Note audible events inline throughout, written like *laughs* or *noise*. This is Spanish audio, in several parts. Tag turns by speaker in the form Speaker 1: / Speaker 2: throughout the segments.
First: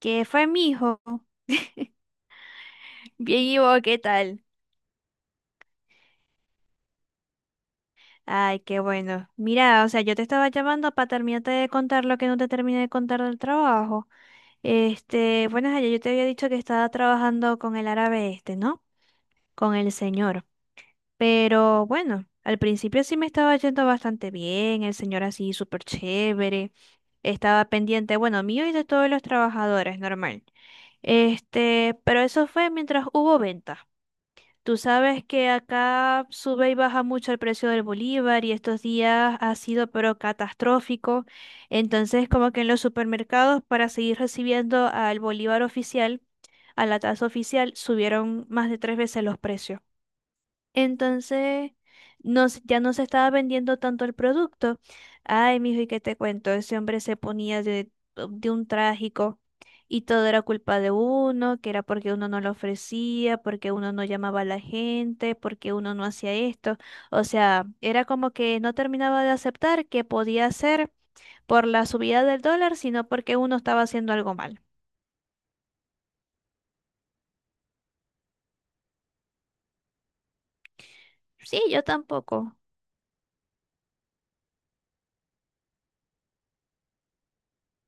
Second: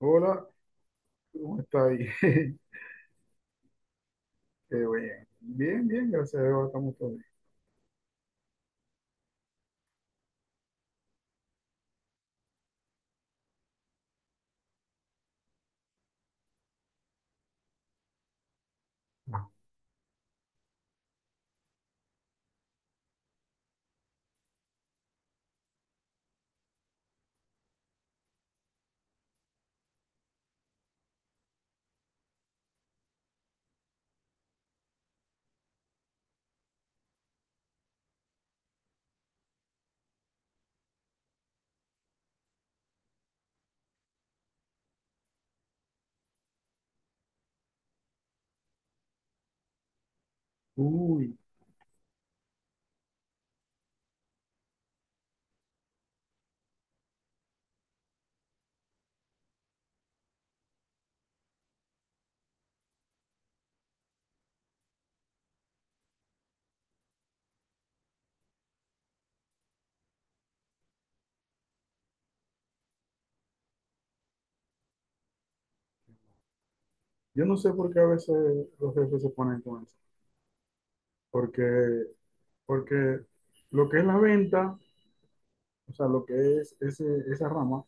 Speaker 1: ¿Qué fue, mi hijo?
Speaker 2: ¿cómo está ahí? *laughs* Qué
Speaker 1: Bien, ¿y vos qué tal?
Speaker 2: bien. Bien, gracias a Dios, estamos todos bien.
Speaker 1: Ay, qué bueno. Mira, o sea, yo te estaba llamando para terminarte de contar lo que no te terminé de contar del trabajo. Bueno, ayer yo te había dicho que estaba trabajando con el árabe este, ¿no? Con el señor. Pero bueno, al principio sí me estaba yendo bastante bien, el señor así súper chévere. Estaba pendiente, bueno, mío y de todos los trabajadores, normal. Pero eso fue mientras hubo venta. Tú sabes que acá sube y baja mucho el precio del bolívar y estos días ha sido pero catastrófico. Entonces, como que en los supermercados, para seguir recibiendo al bolívar oficial, a la tasa oficial, subieron más de 3 veces los precios.
Speaker 2: Uy,
Speaker 1: Entonces, no, ya no se estaba vendiendo tanto el producto. Ay, mijo, ¿y qué te cuento? Ese hombre se ponía de, oh, de un trágico y todo era culpa de uno, que era porque uno no lo ofrecía, porque uno no llamaba a la gente, porque uno no hacía esto. O sea, era como que no terminaba de aceptar que podía ser por la subida del dólar, sino porque uno estaba haciendo algo mal.
Speaker 2: yo no sé por qué a veces los jefes se ponen con eso.
Speaker 1: Sí, yo
Speaker 2: Porque,
Speaker 1: tampoco.
Speaker 2: porque lo que es la venta, o sea, lo que es ese, esa rama,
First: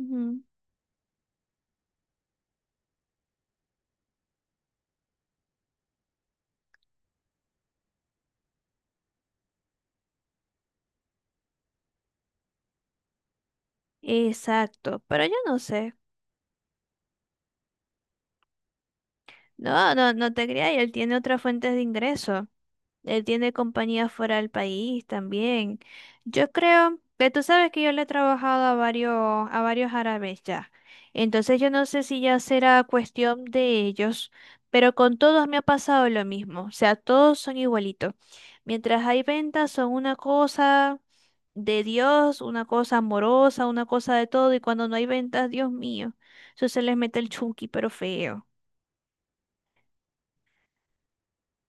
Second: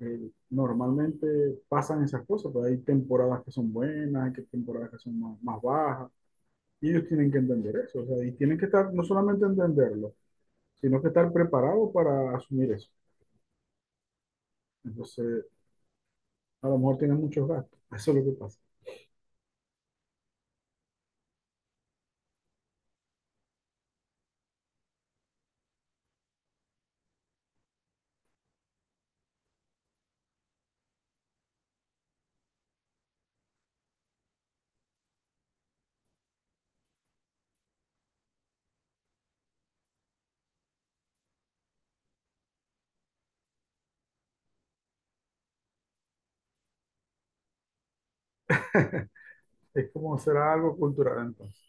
Speaker 2: normalmente pasan esas cosas, pero hay temporadas que son buenas, temporadas que son más, más bajas, y ellos tienen que entender eso, o sea, y tienen que estar, no solamente entenderlo, sino que estar preparados para asumir eso.
Speaker 1: Exacto, pero yo
Speaker 2: Entonces,
Speaker 1: no sé.
Speaker 2: a lo mejor tienen muchos gastos, eso es lo que pasa.
Speaker 1: No, no, no te creas, y él tiene otras fuentes de ingreso. Él tiene compañías fuera del país también. Yo creo que tú sabes que yo le he trabajado a varios árabes ya. Entonces yo no sé si ya será cuestión de ellos, pero con todos me ha pasado lo mismo. O sea, todos son igualitos. Mientras hay ventas, son una cosa de Dios, una cosa amorosa, una cosa de todo, y cuando no hay ventas, Dios mío, eso se les mete el chunky, pero feo.
Speaker 2: Es como será algo cultural entonces.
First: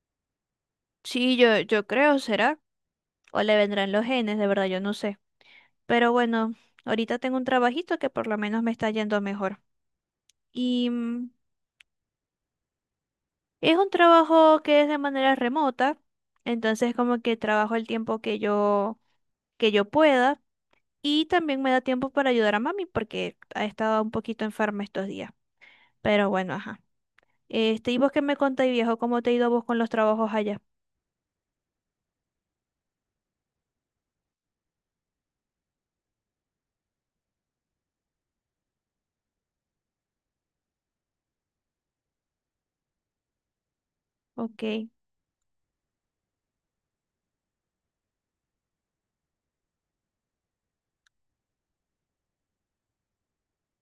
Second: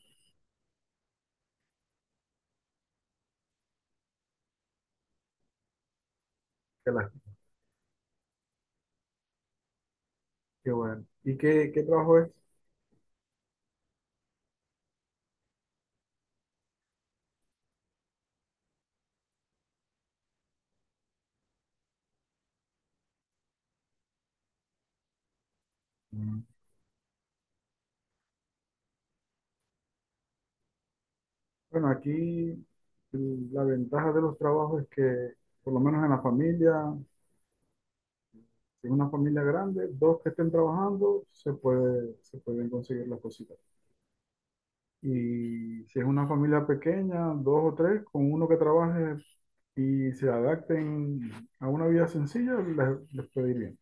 Speaker 1: Sí, yo creo, será. O le vendrán los genes, de verdad, yo no sé. Pero bueno,
Speaker 2: Que la-
Speaker 1: ahorita tengo un trabajito que por lo menos me está yendo mejor.
Speaker 2: qué
Speaker 1: Y
Speaker 2: bueno. ¿Y qué trabajo es?
Speaker 1: es un trabajo que es de manera remota, entonces como que trabajo el tiempo que que yo pueda. Y también me da tiempo para ayudar a mami porque ha estado un poquito enferma estos días. Pero
Speaker 2: Mm.
Speaker 1: bueno, ajá. Este, ¿y vos qué me contáis, viejo? ¿Cómo te ha ido a vos con los trabajos allá?
Speaker 2: Bueno, aquí la ventaja de los trabajos es que, por lo menos en la familia, si es una familia grande, dos que estén trabajando, se pueden conseguir las cositas.
Speaker 1: Ok,
Speaker 2: Y si es una familia pequeña, dos o tres, con uno que trabaje y se adapten a una vida sencilla, les puede ir bien.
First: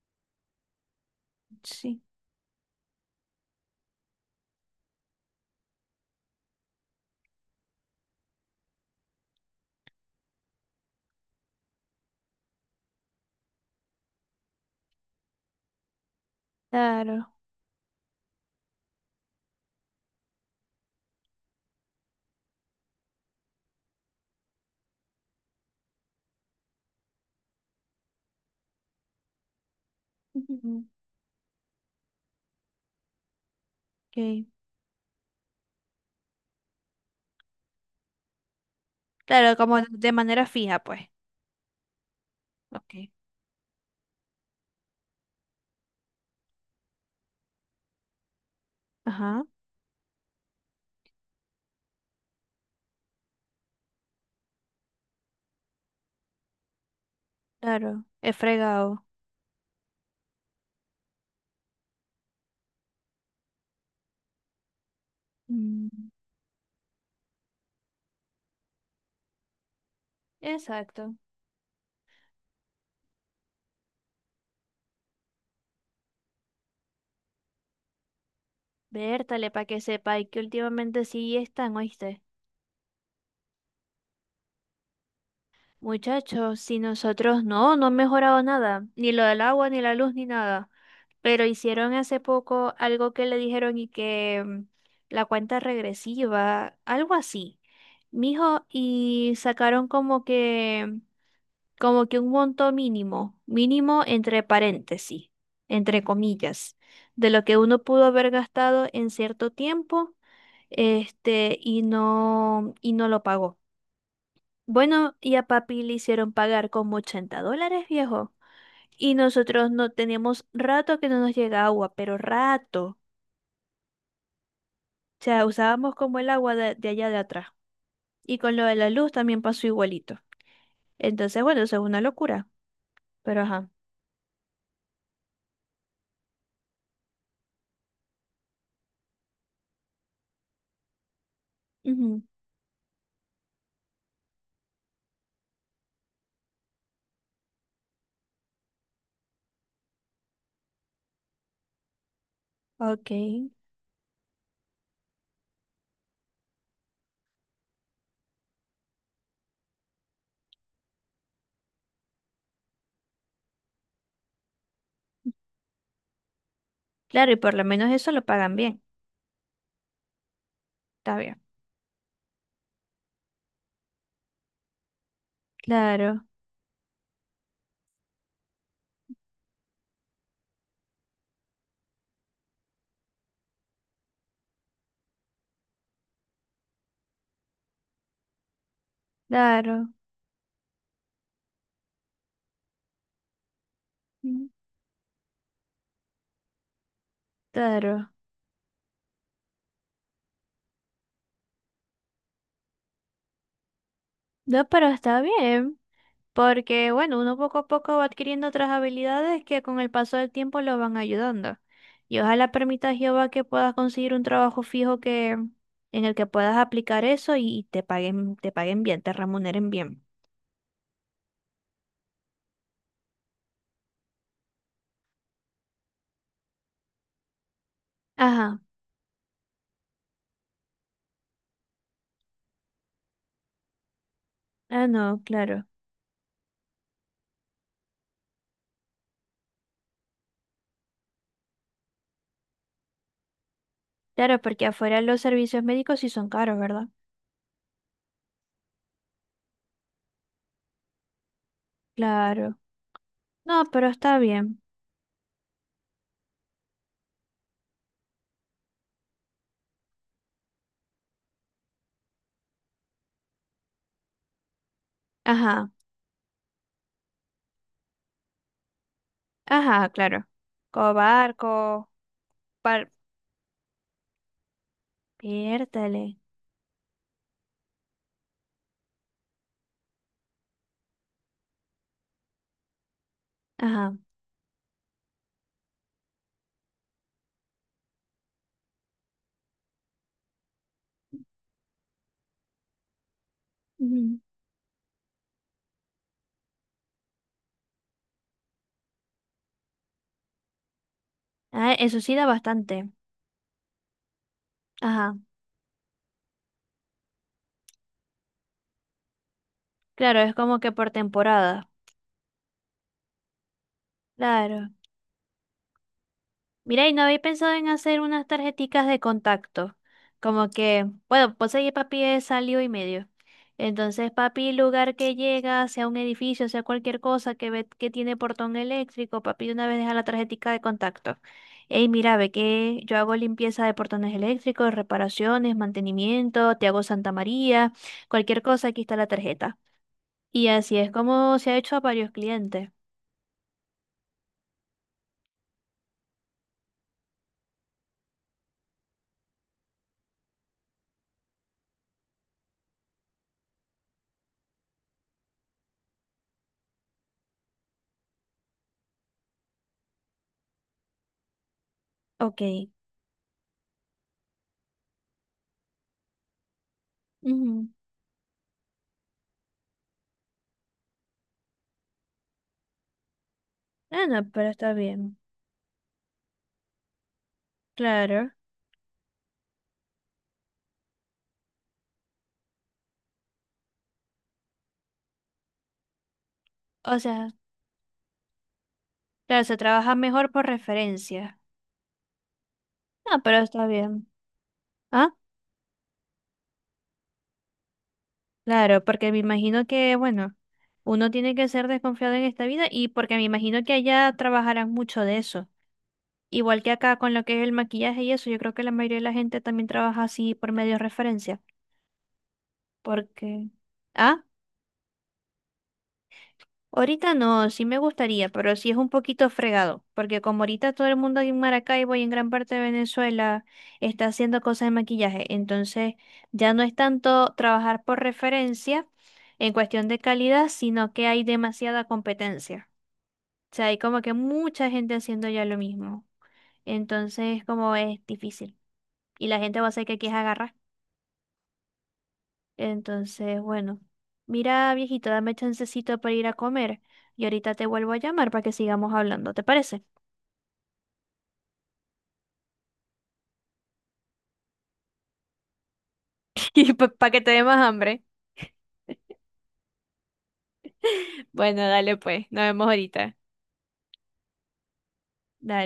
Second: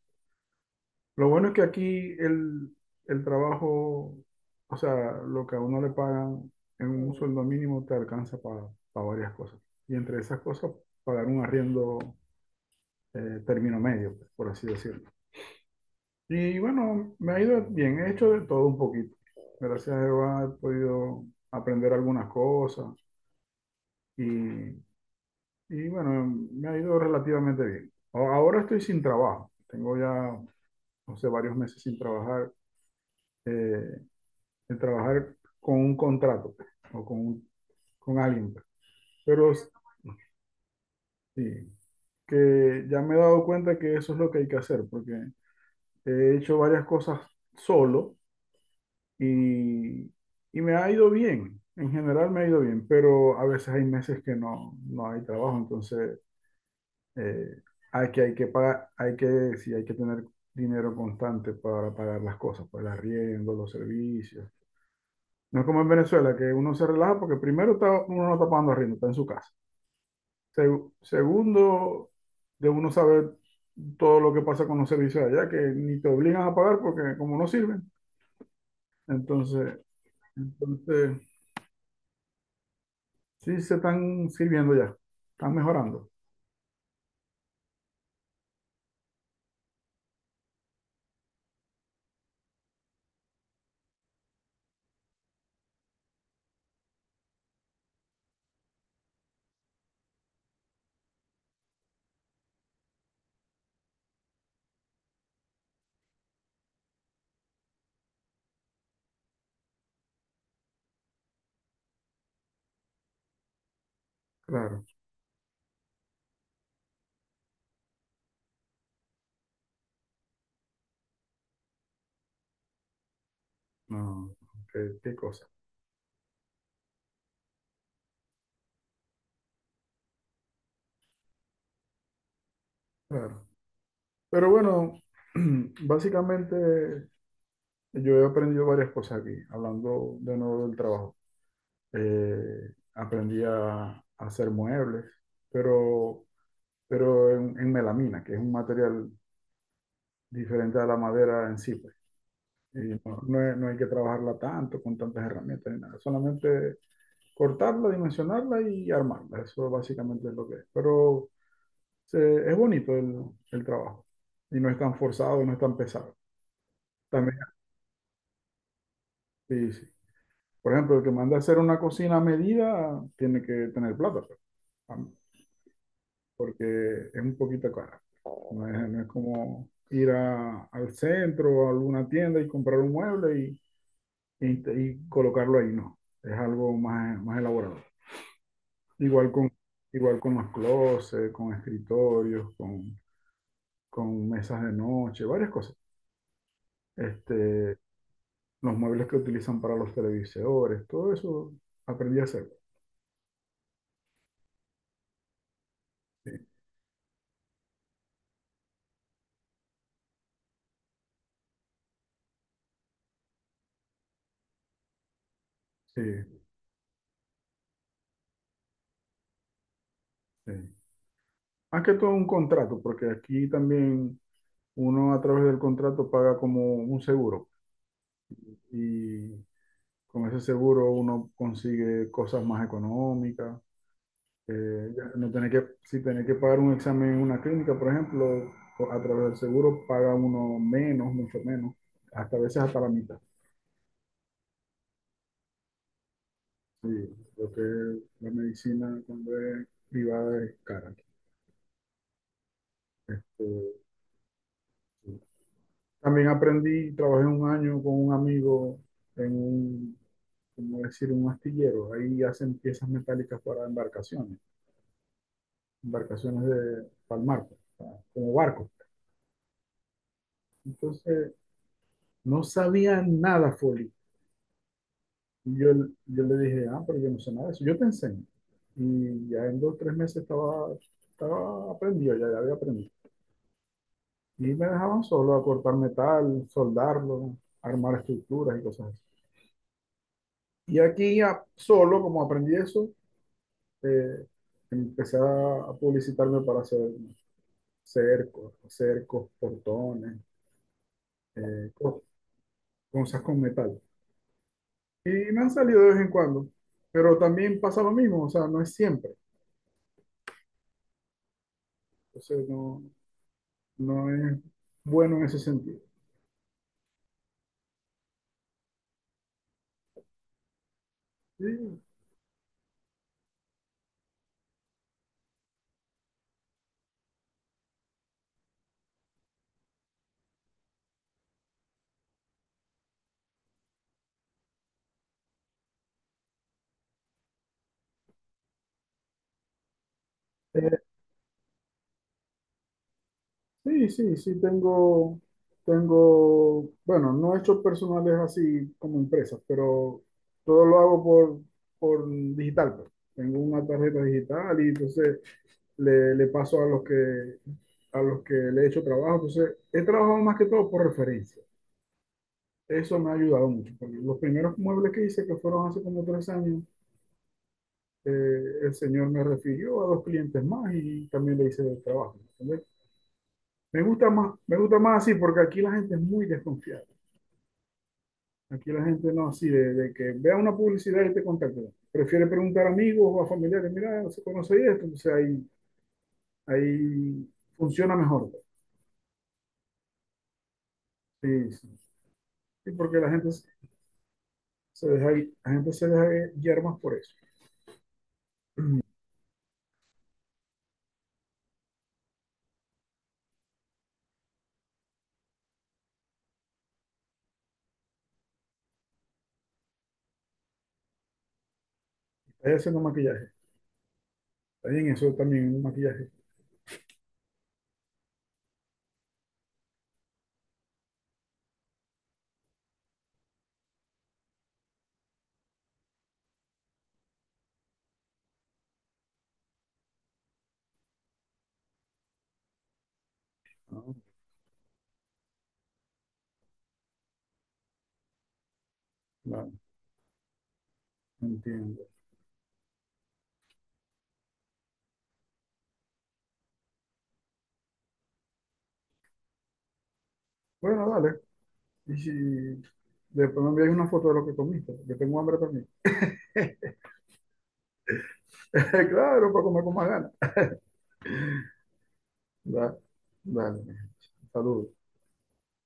Speaker 2: Lo bueno es que
Speaker 1: sí,
Speaker 2: el trabajo, o sea, lo que a uno le pagan en un sueldo mínimo te alcanza para varias cosas. Y entre esas cosas, pagar un arriendo, término medio, pues, por así decirlo. Y bueno, me
Speaker 1: claro.
Speaker 2: ha ido bien, he hecho de todo un poquito. Gracias a Jehová he podido aprender algunas cosas y, y bueno, me ha ido relativamente bien. Ahora estoy sin trabajo, tengo
Speaker 1: *laughs*
Speaker 2: ya,
Speaker 1: Ujú.
Speaker 2: no sé, varios meses sin trabajar. Eh,
Speaker 1: Ok.
Speaker 2: de trabajar con un contrato o con, con alguien. Pero
Speaker 1: Claro, como de manera fija, pues.
Speaker 2: sí, que
Speaker 1: Ok.
Speaker 2: ya me he dado cuenta que eso es lo que hay que hacer, porque he hecho varias cosas solo
Speaker 1: Ajá,
Speaker 2: y, y me ha ido bien. En general me ha ido bien, pero a veces hay meses que no hay trabajo, entonces eh,
Speaker 1: claro, he
Speaker 2: hay que pagar,
Speaker 1: fregado.
Speaker 2: sí, hay que tener dinero constante para pagar las cosas, para el arriendo, los servicios. No es como en
Speaker 1: Mm.
Speaker 2: Venezuela, que uno se relaja porque uno no está pagando arriendo, está en su casa.
Speaker 1: Exacto.
Speaker 2: Segundo, de uno saber todo lo que pasa con los servicios allá, que ni te obligan a pagar porque como no sirven,
Speaker 1: Vértale para
Speaker 2: entonces,
Speaker 1: que sepa y que últimamente
Speaker 2: entonces
Speaker 1: sí están, ¿oíste?
Speaker 2: sí se están sirviendo ya, están mejorando,
Speaker 1: Muchachos, si nosotros no han mejorado nada, ni lo del agua, ni la luz, ni nada. Pero hicieron hace poco algo que le dijeron y que la cuenta regresiva, algo así. Mijo, y sacaron como que un monto mínimo, mínimo entre paréntesis, entre comillas, de lo que uno pudo haber gastado en cierto tiempo, y y no lo pagó.
Speaker 2: claro,
Speaker 1: Bueno, y a papi le hicieron pagar como $80, viejo. Y nosotros no teníamos rato que no nos llega agua, pero rato.
Speaker 2: no, qué
Speaker 1: O sea,
Speaker 2: cosa,
Speaker 1: usábamos como el agua de allá de atrás. Y con lo de la luz también pasó igualito. Entonces, bueno, eso es una locura. Pero
Speaker 2: claro.
Speaker 1: ajá.
Speaker 2: Pero bueno, *clears throat* básicamente yo he aprendido varias cosas aquí, hablando de nuevo del trabajo.
Speaker 1: Ujú.
Speaker 2: A hacer muebles, pero, pero en melamina, que es un material diferente a la madera en sí, pues. Y
Speaker 1: Ok.
Speaker 2: no, no hay que trabajarla tanto con tantas herramientas ni nada. Solamente cortarla, dimensionarla y armarla. Eso básicamente es lo que es. Pero es bonito el trabajo. Y no es tan forzado, no es tan pesado.
Speaker 1: Claro, y
Speaker 2: También,
Speaker 1: por lo menos eso lo pagan bien.
Speaker 2: sí, sí. Por ejemplo, el que
Speaker 1: Está
Speaker 2: manda a
Speaker 1: bien.
Speaker 2: hacer una cocina a medida tiene que tener plata, pues, am-
Speaker 1: Claro,
Speaker 2: porque es un poquito cara. No es como ir al centro o a alguna tienda y comprar un mueble y colocarlo ahí, no. Es algo más, más elaborado. Igual con,
Speaker 1: claro,
Speaker 2: igual con los closets, con escritorios, con
Speaker 1: mm,
Speaker 2: mesas de noche, varias cosas. Este,
Speaker 1: claro.
Speaker 2: los muebles que utilizan para los televisores, todo eso aprendí a hacer.
Speaker 1: No, pero está bien, porque bueno, uno poco a poco va adquiriendo otras habilidades que con el paso del tiempo lo van ayudando. Y ojalá permita a Jehová que puedas conseguir un trabajo fijo que
Speaker 2: Sí,
Speaker 1: en el que puedas aplicar eso y te paguen bien, te remuneren bien.
Speaker 2: sí. Más que todo un contrato, porque aquí también uno a través del contrato paga como un seguro
Speaker 1: Ajá.
Speaker 2: y con ese seguro uno consigue cosas más económicas,
Speaker 1: Ah,
Speaker 2: ya
Speaker 1: no,
Speaker 2: no tener
Speaker 1: claro.
Speaker 2: que, si tener que pagar un examen en una clínica, por ejemplo, o a través del seguro paga uno menos, mucho menos, hasta a veces hasta la mitad.
Speaker 1: Claro, porque afuera los servicios médicos sí son caros, ¿verdad?
Speaker 2: Sí, creo que la medicina cuando es privada es cara.
Speaker 1: Claro. No,
Speaker 2: Eh,
Speaker 1: pero está bien.
Speaker 2: sí. También aprendí, trabajé un año con un amigo en un, como decir, un astillero. Ahí hacen piezas metálicas para embarcaciones,
Speaker 1: Ajá.
Speaker 2: embarcaciones de, para el mar, pues, para- como barcos.
Speaker 1: Ajá, claro. Como
Speaker 2: Entonces,
Speaker 1: barco,
Speaker 2: no
Speaker 1: par...
Speaker 2: sabía nada, Foli. Y yo,
Speaker 1: Piértale.
Speaker 2: yo le dije, ah, pero yo no sé nada de eso, yo te enseño. Y ya en dos o tres meses estaba, estaba aprendido, ya, ya había aprendido.
Speaker 1: Ajá.
Speaker 2: Y me dejaban solo a cortar metal, soldarlo, armar estructuras y cosas así. Y aquí ya solo, como aprendí eso,
Speaker 1: Ujú.
Speaker 2: eh, empecé a publicitarme para hacer cercos, cercos, portones, eh,
Speaker 1: Ah, eso
Speaker 2: co-
Speaker 1: sí da bastante.
Speaker 2: cosas con metal. Y
Speaker 1: Ajá.
Speaker 2: me han salido de vez en cuando, pero también pasa lo mismo, o sea, no es siempre.
Speaker 1: Claro, es como que por temporada.
Speaker 2: Entonces, no, no es
Speaker 1: Claro.
Speaker 2: bueno en ese sentido.
Speaker 1: Mira, y no había pensado en hacer unas tarjeticas de contacto. Como que, bueno, pues ahí
Speaker 2: Sí,
Speaker 1: papi es salió y medio. Entonces, papi, lugar que llega, sea un edificio, sea cualquier cosa que ve que tiene portón eléctrico, papi de una vez deja la tarjetica de contacto. Ey, mira, ve que yo hago limpieza de portones eléctricos, reparaciones, mantenimiento, te hago Santa María, cualquier cosa, aquí está la tarjeta. Y así
Speaker 2: eh,
Speaker 1: es como se ha hecho a varios clientes.
Speaker 2: sí, tengo, bueno, no he hecho personales así como empresas, pero todo lo hago por digital, pues. Tengo una tarjeta digital y entonces le paso a a los que le he hecho trabajo. Entonces, he trabajado más que todo por referencia.
Speaker 1: Ok.
Speaker 2: Eso me ha ayudado mucho, porque los primeros muebles que hice, que fueron hace como tres años,
Speaker 1: Ujú.
Speaker 2: eh, el señor me refirió a dos clientes más y también le hice el trabajo. ¿Entendés?
Speaker 1: Ah, no, pero
Speaker 2: Me
Speaker 1: está
Speaker 2: gusta más así
Speaker 1: bien.
Speaker 2: porque aquí la gente es muy desconfiada.
Speaker 1: Claro.
Speaker 2: Aquí la gente no así de que vea una publicidad y te contacta. Prefiere preguntar a amigos o a familiares, mira, se conoce esto,
Speaker 1: O
Speaker 2: ahí
Speaker 1: sea,
Speaker 2: funciona mejor.
Speaker 1: claro, se trabaja mejor por referencia.
Speaker 2: Sí, sí. Sí, porque la
Speaker 1: Ah,
Speaker 2: gente
Speaker 1: pero está bien.
Speaker 2: se deja,
Speaker 1: Ah,
Speaker 2: la gente se deja guiar más por eso.
Speaker 1: claro,
Speaker 2: *clears throat*
Speaker 1: porque me imagino que, bueno, uno tiene que ser desconfiado en esta vida y porque me imagino que allá trabajarán mucho de eso. Igual que acá con lo que es el maquillaje y eso, yo creo que la mayoría de la gente también trabaja así por medio de referencia.
Speaker 2: Está haciendo maquillaje.
Speaker 1: Porque... Ah.
Speaker 2: También eso también un maquillaje.
Speaker 1: Ahorita no, sí me gustaría, pero sí es un poquito fregado, porque como ahorita todo el mundo en Maracaibo y en gran parte de Venezuela está haciendo cosas de maquillaje, entonces ya no es tanto trabajar por referencia en cuestión de calidad, sino que hay demasiada competencia. O sea, hay
Speaker 2: No,
Speaker 1: como que mucha gente haciendo ya lo mismo. Entonces, como es difícil. Y la
Speaker 2: no,
Speaker 1: gente va a hacer que aquí es agarrar.
Speaker 2: no entiendo.
Speaker 1: Entonces, bueno, mira, viejito, dame chancecito para ir a comer y ahorita te vuelvo a llamar para que sigamos hablando, ¿te parece?
Speaker 2: Bueno, dale. Y si después me enviáis una foto de lo que comiste, yo tengo hambre también.
Speaker 1: *laughs* Y
Speaker 2: *laughs*
Speaker 1: para que te dé más hambre.
Speaker 2: Claro, para comer con más ganas.
Speaker 1: Bueno, dale pues, nos vemos
Speaker 2: Da-
Speaker 1: ahorita.
Speaker 2: Dale, mi gente. Saludos.
Speaker 1: Dale.